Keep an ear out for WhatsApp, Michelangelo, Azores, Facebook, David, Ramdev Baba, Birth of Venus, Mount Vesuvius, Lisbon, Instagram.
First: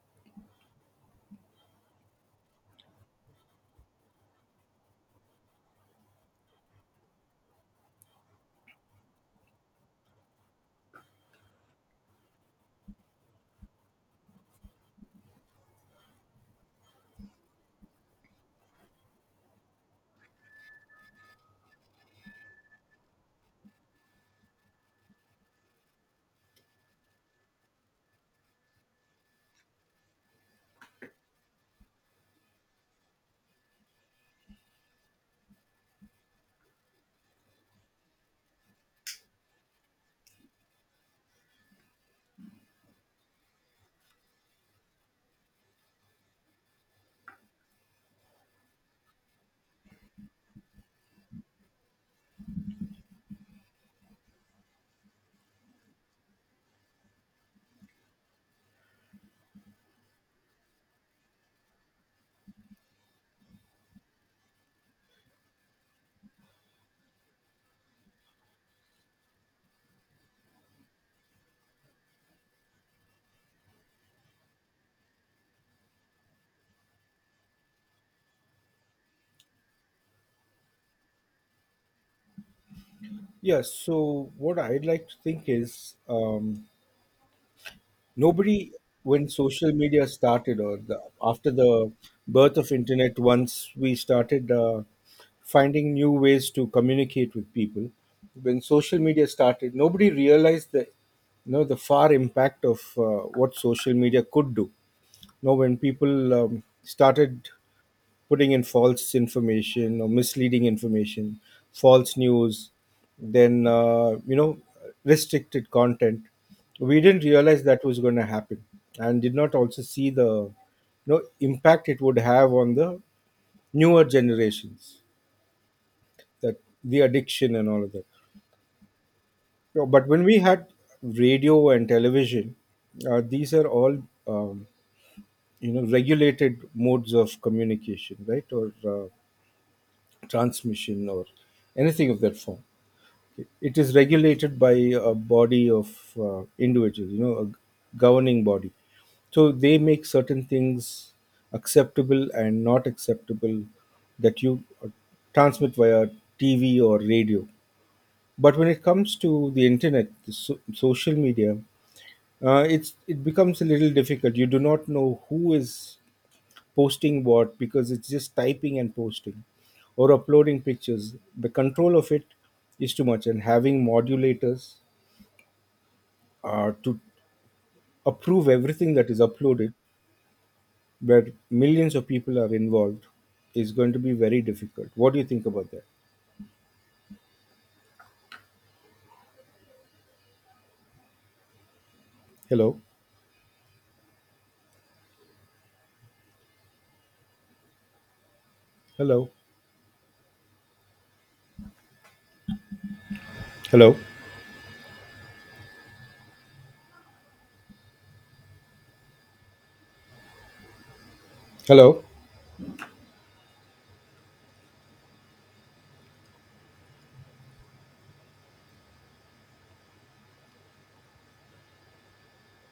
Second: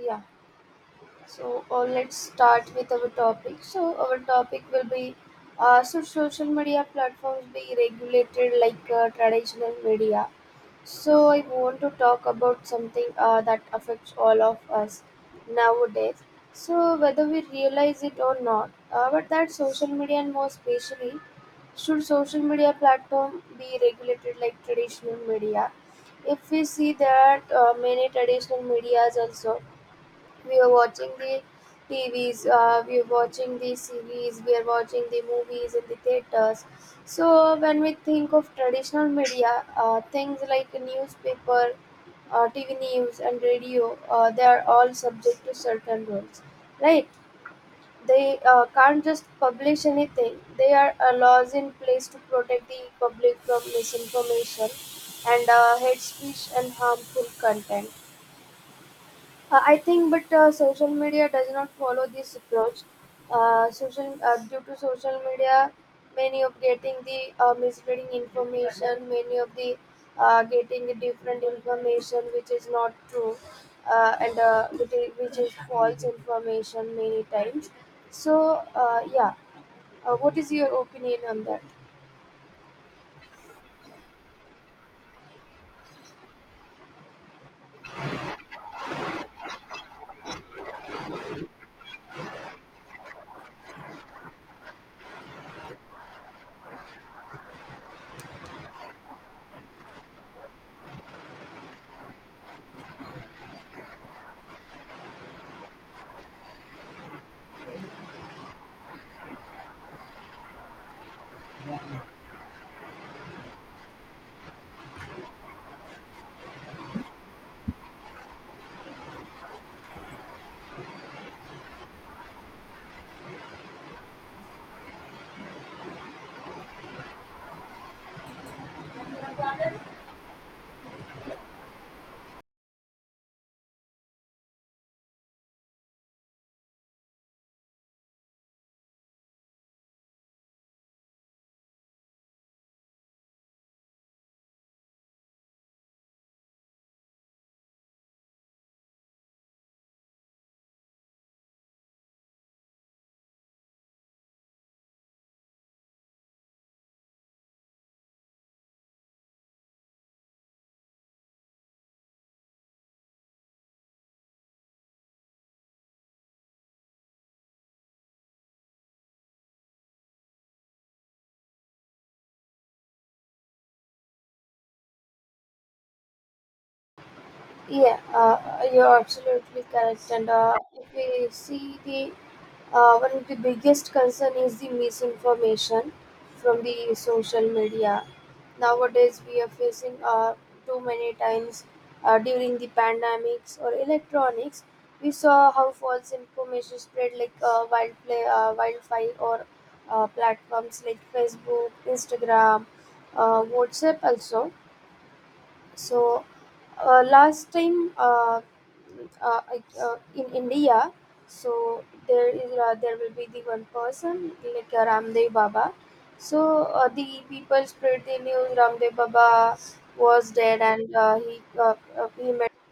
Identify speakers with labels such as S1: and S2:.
S1: Yeah, so let's start with our topic. So our topic will be should social media platforms be regulated like traditional media? So I want to talk about something that affects all of us nowadays. So whether we realize it or not, but that social media and more especially should social media platform be regulated like traditional media? If we see that many traditional medias also we are watching the TVs, we are watching the series, we are watching the movies in the theaters. So when we think of traditional media, things like newspaper, TV news, and radio, they are all subject to certain rules, right? They can't just publish anything. They are laws in place to protect the public from misinformation and hate speech and harmful content. I think, but social media does not follow this approach. Social due to social media, many of getting the misleading information, many of the getting the different information which is not true, and which is false information many times. So yeah, what is your opinion on that?
S2: Yes. So what I'd like to think is nobody, when social media started or after the birth of internet, once we started finding new ways to communicate with people, when social media started, nobody realized the the far impact of what social media could do. You know, when people started putting in false information or misleading information, false news, then restricted content. We didn't realize that was going to happen, and did not also see the impact it would have on the newer generations, that the addiction and all of that. No. But when we had radio and television, these are all um, regulated modes of communication, right? Or transmission or anything of that form. It is regulated by a body of individuals, you know, a governing body. So they make certain things acceptable and not acceptable that you transmit via TV or radio. But when it comes to the internet, the social media, it becomes a little difficult. You do not know who is posting what because it's just typing and posting or uploading pictures. The control of it is too much, and having modulators to
S1: Yeah,
S2: approve everything
S1: you're
S2: that is
S1: absolutely
S2: uploaded,
S1: correct. And if we
S2: where
S1: see
S2: millions of
S1: the
S2: people are involved,
S1: one of the
S2: is
S1: biggest
S2: going to be
S1: concern
S2: very
S1: is the
S2: difficult. What do you think about that?
S1: misinformation from the social media. Nowadays, we are facing too many times during the
S2: Hello,
S1: pandemics or electronics. We saw how false information spread like wildfire
S2: hello,
S1: or platforms like Facebook, Instagram,
S2: hello,
S1: WhatsApp also. So last time in India, so
S2: hello,
S1: there will be the one person like Ramdev Baba. So the people spread the news Ramdev Baba was dead and he met